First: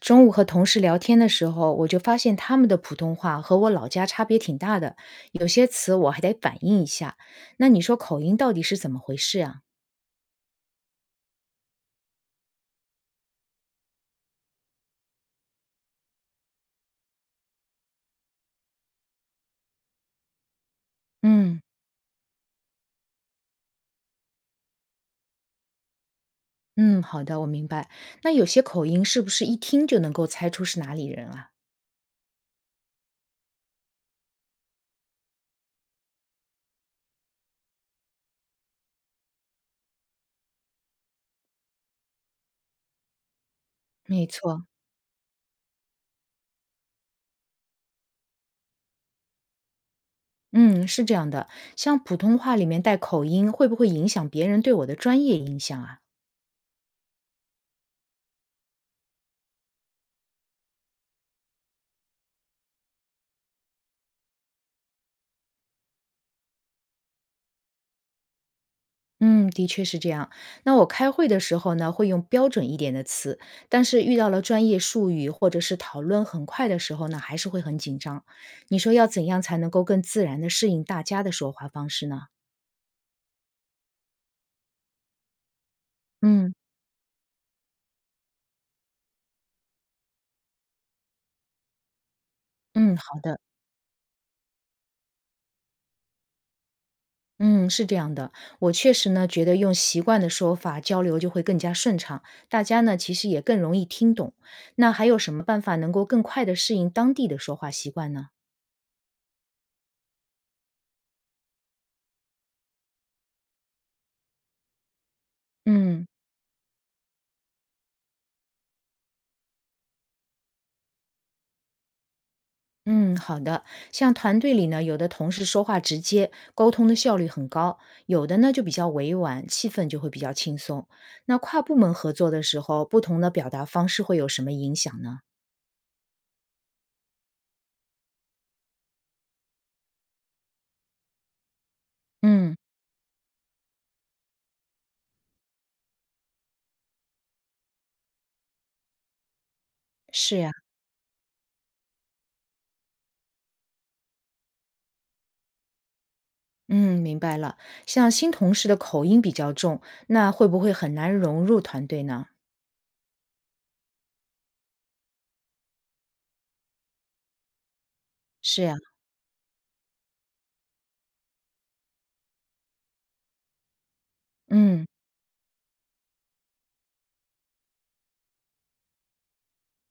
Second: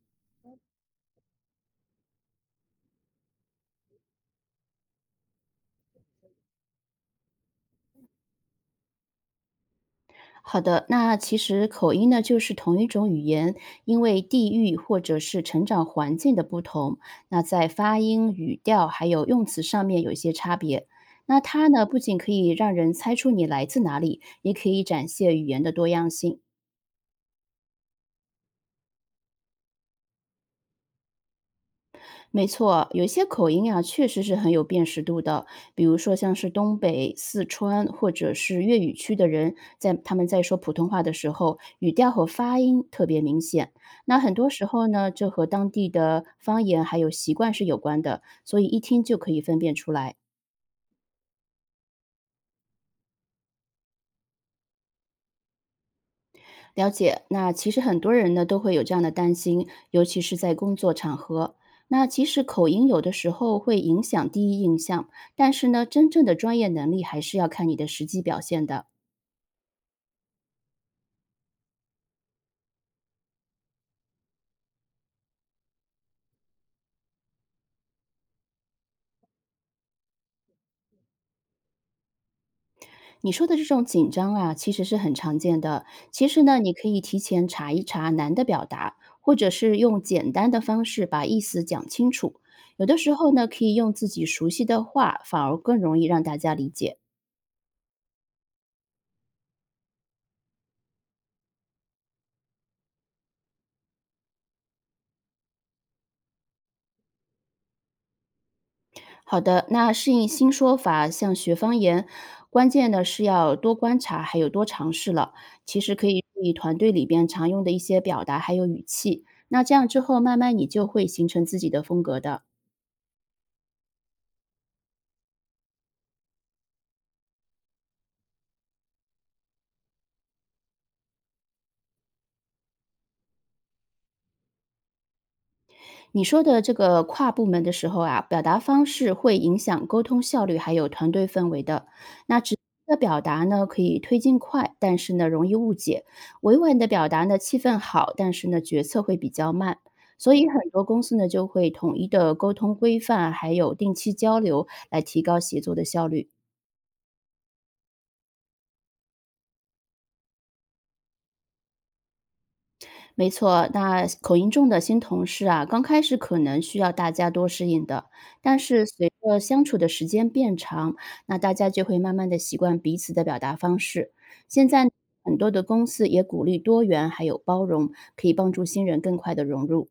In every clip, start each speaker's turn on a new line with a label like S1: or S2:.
S1: 中午和同事聊天的时候，我就发现他们的普通话和我老家差别挺大的，有些词我还得反应一下。那你说口音到底是怎么回事啊？
S2: 好的，那其实口音呢，就是同一种语言，因为地域或者是成长环境的不同，那在发音、语调还有用词上面有一些差别。那
S1: 嗯
S2: 它呢，不仅可以让人猜出你来自哪里，也可以展现语言的多样性。
S1: 嗯，好的，我明白。那有些口音是不是一听就能够猜出是哪里人啊？
S2: 没错，有些口音啊，确实是很有辨识度的。比如说，像是东北、四川或者是粤语区的人，在他们在说普通话的时候，语调和发音特别明显。那
S1: 没
S2: 很多时
S1: 错，
S2: 候呢，这和当地的方言还有习惯是有关的，所以一听就可以分辨出来。
S1: 嗯，是这样的。像普通话里面带口音，会不会影响别人对我的专业印象啊？
S2: 了解，那其实很多人呢都会有这样的担心，尤其是在工作场合。那其实口音有的时候会影响第一印象，但是呢，真正的专业能力还是要看你的实际表现的。
S1: 嗯，的确是这样。那我开会的时候呢，会用标准一点的词，但是遇到了专业术语或者是讨论很快的时候呢，还是会很紧张。你说要怎样才能够更自然的适应大家的说话方式呢？
S2: 你说的这种紧张啊，其实是很常见的。其实
S1: 嗯
S2: 呢，你可以提前查一查难的表达，或者是用简单的方式把意思讲清楚。有
S1: 嗯，
S2: 的时
S1: 好
S2: 候
S1: 的。
S2: 呢，可以用自己熟悉的话，反而更容易让大家理解。
S1: 嗯，是这样的。我确实呢，觉得用习惯的说法交流就会更加顺畅，大家呢其实也更容易听懂。那还有什么办法能够更快的适应当地的说话习惯呢？
S2: 好的，那适应新说法，像学方言，关键呢是要多观察，还有多尝试了。其实可
S1: 嗯。
S2: 以注意团队里边常用的一些表达，还有语气。那这样之后，慢慢你就会形成自己的风格的。
S1: 嗯，好的。像团队里呢，有的同事说话直接，沟通的效率很高；有的呢就比较委婉，气氛就会比较轻松。那跨部门合作的时候，不同的表达方式会有什么影响呢？
S2: 你说的这个跨部门的时候啊，表达方式会影响沟通效率，还有团队氛围的。那直
S1: 嗯，
S2: 接的表达呢，可以推进快，但是呢容易误解；委婉的表达呢，气氛好，但是呢决策会比较慢。所
S1: 是
S2: 以
S1: 呀。
S2: 很多公司呢就会统一的沟通规范，还有定期交流，来提高协作的效率。
S1: 嗯，明白了。像新同事的口音比较重，那会不会很难融入团队呢？
S2: 没错，那口音重的新同事啊，刚开始可能需要大家多适应的，但
S1: 是呀。
S2: 是随着相处的时间变长，那大家就会慢慢的习惯彼此的表达方式。现
S1: 嗯
S2: 在很多的公司也鼓励多元还有包容，可以帮助新人更快的融入。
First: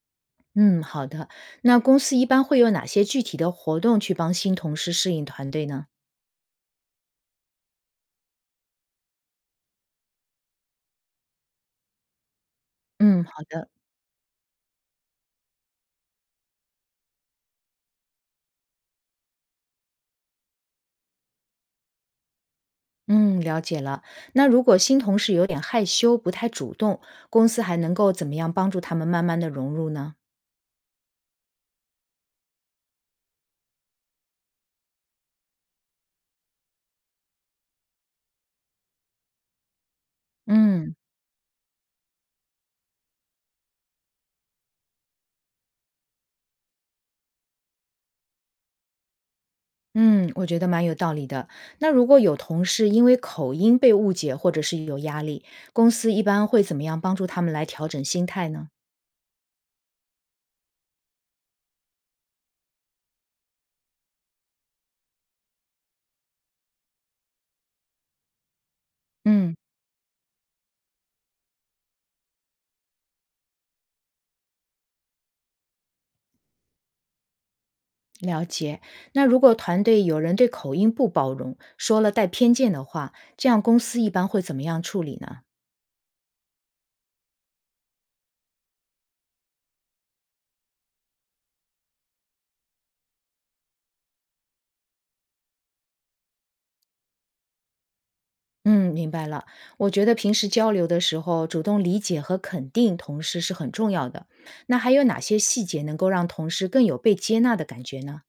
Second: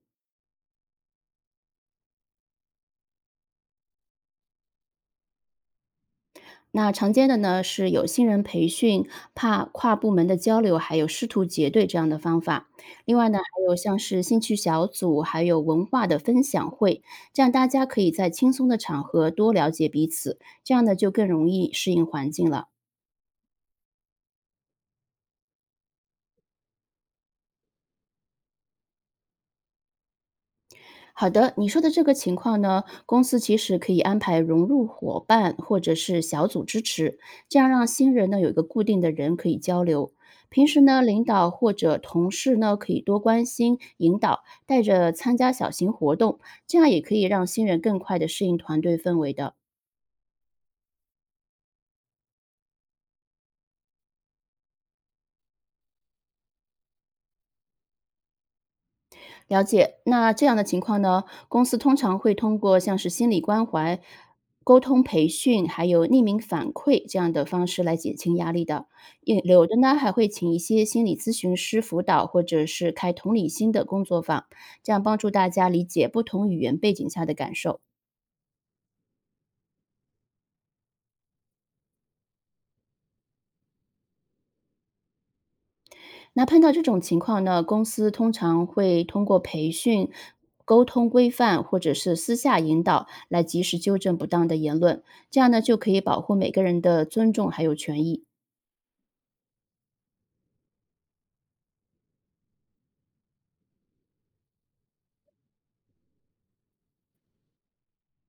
S1: 嗯，好的。那公司一般会有哪些具体的活动去帮新同事适应团队呢？
S2: 那常见的呢是有新人培训、怕跨部门的交流，还有师徒结对这样的方法。另
S1: 嗯，
S2: 外
S1: 好
S2: 呢，还
S1: 的。
S2: 有像是兴趣小组，还有文化的分享会，这样大家可以在轻松的场合多了解彼此，这样呢就更容易适应环境了。
S1: 嗯，了解了。那如果新同事有点害羞，不太主动，公司还能够怎么样帮助他们慢慢的融入呢？
S2: 好的，你说的这个情况呢，公司其实可以安排融入伙伴或者是小组支持，这样让新人呢有一个固定的人可以交流。平时
S1: 嗯
S2: 呢，领导或者同事呢可以多关心、引导，带着参加小型活动，这样也可以让新人更快的适应团队氛围的。
S1: 嗯，我觉得蛮有道理的。那如果有同事因为口音被误解，或者是有压力，公司一般会怎么样帮助他们来调整心态呢？
S2: 了解。那这样的情况呢，公司通常会通过像是心理关怀、沟通培训，还有匿名反馈这样的方式来减轻压力的。也
S1: 嗯，
S2: 有的呢，还会请一些心理咨询师辅导，或者是开同理心的工作坊，这样帮助大家理解不同语言背景下的感受。
S1: 了解。那如果团队有人对口音不包容，说了带偏见的话，这样公司一般会怎么样处理呢？
S2: 那碰到这种情况呢，公司通常会通过培训、沟通规范或者是私下引导来及时纠正不当的言论，这样呢就可以保护每个人的尊重还有权益。
S1: 嗯，明白了。我觉得平时交流的时候，主动理解和肯定同事是很重要的。那还有哪些细节能够让同事更有被接纳的感觉呢？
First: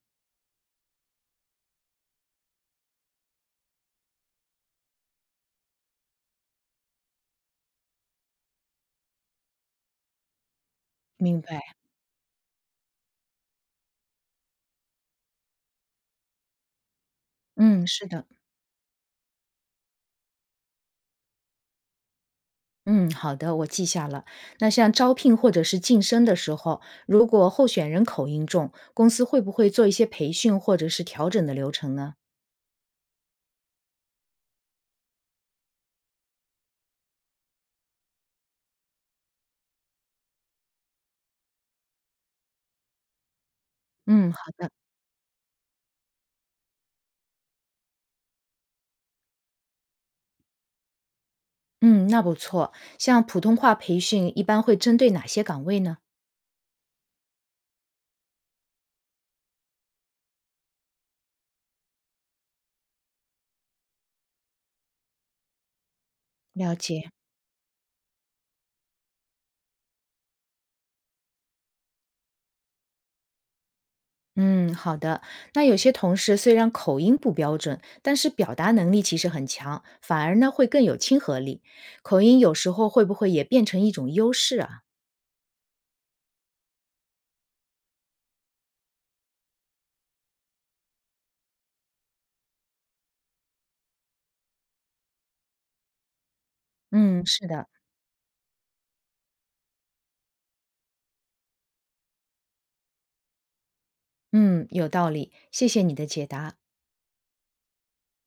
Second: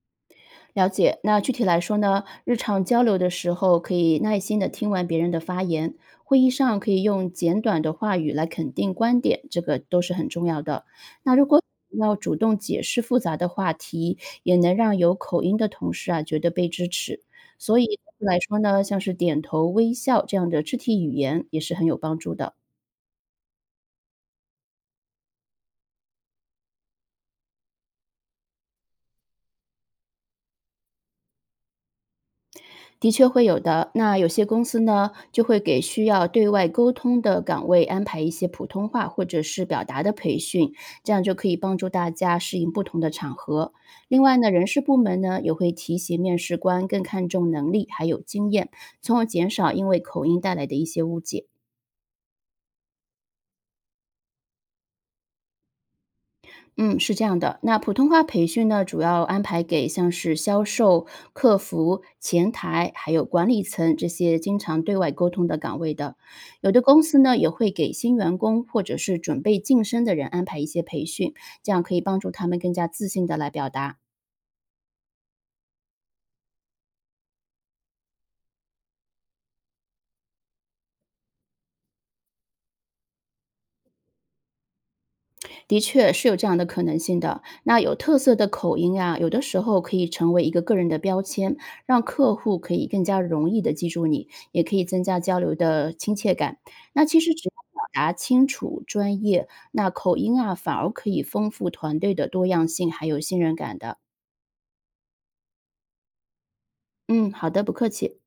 S2: 了解，那具体来说呢，日常交流的时候可以耐心的听完别人的发言，会议上可以用简短的话语来肯定观点，这个都是很重要的。那
S1: 明
S2: 如果
S1: 白，
S2: 要主动解释复杂的话题，也能让有口音的同事啊觉得被支持。所
S1: 嗯，
S2: 以
S1: 是的。
S2: 来说呢，像是点头、微笑这样的肢体语言也是很有帮助的。
S1: 嗯，好的，我记下了。那像招聘或者是晋升的时候，如果候选人口音重，公司会不会做一些培训或者是调整的流程呢？
S2: 的确会有的。那有些公司呢，就会给需要对外沟通的岗位安排一些普通话或者是表达的培训，这样就可以帮助大家适应不同的场合。另
S1: 嗯，
S2: 外
S1: 好
S2: 呢，人
S1: 的。
S2: 事部门呢也会提醒面试官更看重能力还有经验，从而减少因为口音带来的一些误解。
S1: 嗯，那不错。像普通话培训一般会针对哪些岗位呢？
S2: 嗯，是这样的。那普通话培训呢，主要安排给像是销售、客服、前台，还有管理层这些经常对外沟通的岗位的。有
S1: 了
S2: 的公
S1: 解。
S2: 司呢，也会给新员工或者是准备晋升的人安排一些培训，这样可以帮助他们更加自信的来表达。
S1: 嗯，好的。那有些同事虽然口音不标准，但是表达能力其实很强，反而呢会更有亲和力。口音有时候会不会也变成一种优势啊？
S2: 的确是有这样的可能性的。那有特色的口音啊，有的时候可以成为一个个人的标签，让客户可以更加容易的记住你，也可以增加交流的亲切感。那其
S1: 嗯，
S2: 实
S1: 是
S2: 只要
S1: 的，
S2: 表达清楚、专业，那口音啊，反而可以丰富团队的多样性，还有信任感的。
S1: 嗯，有道理。谢谢你的解答。
S2: 嗯，好的，不客气。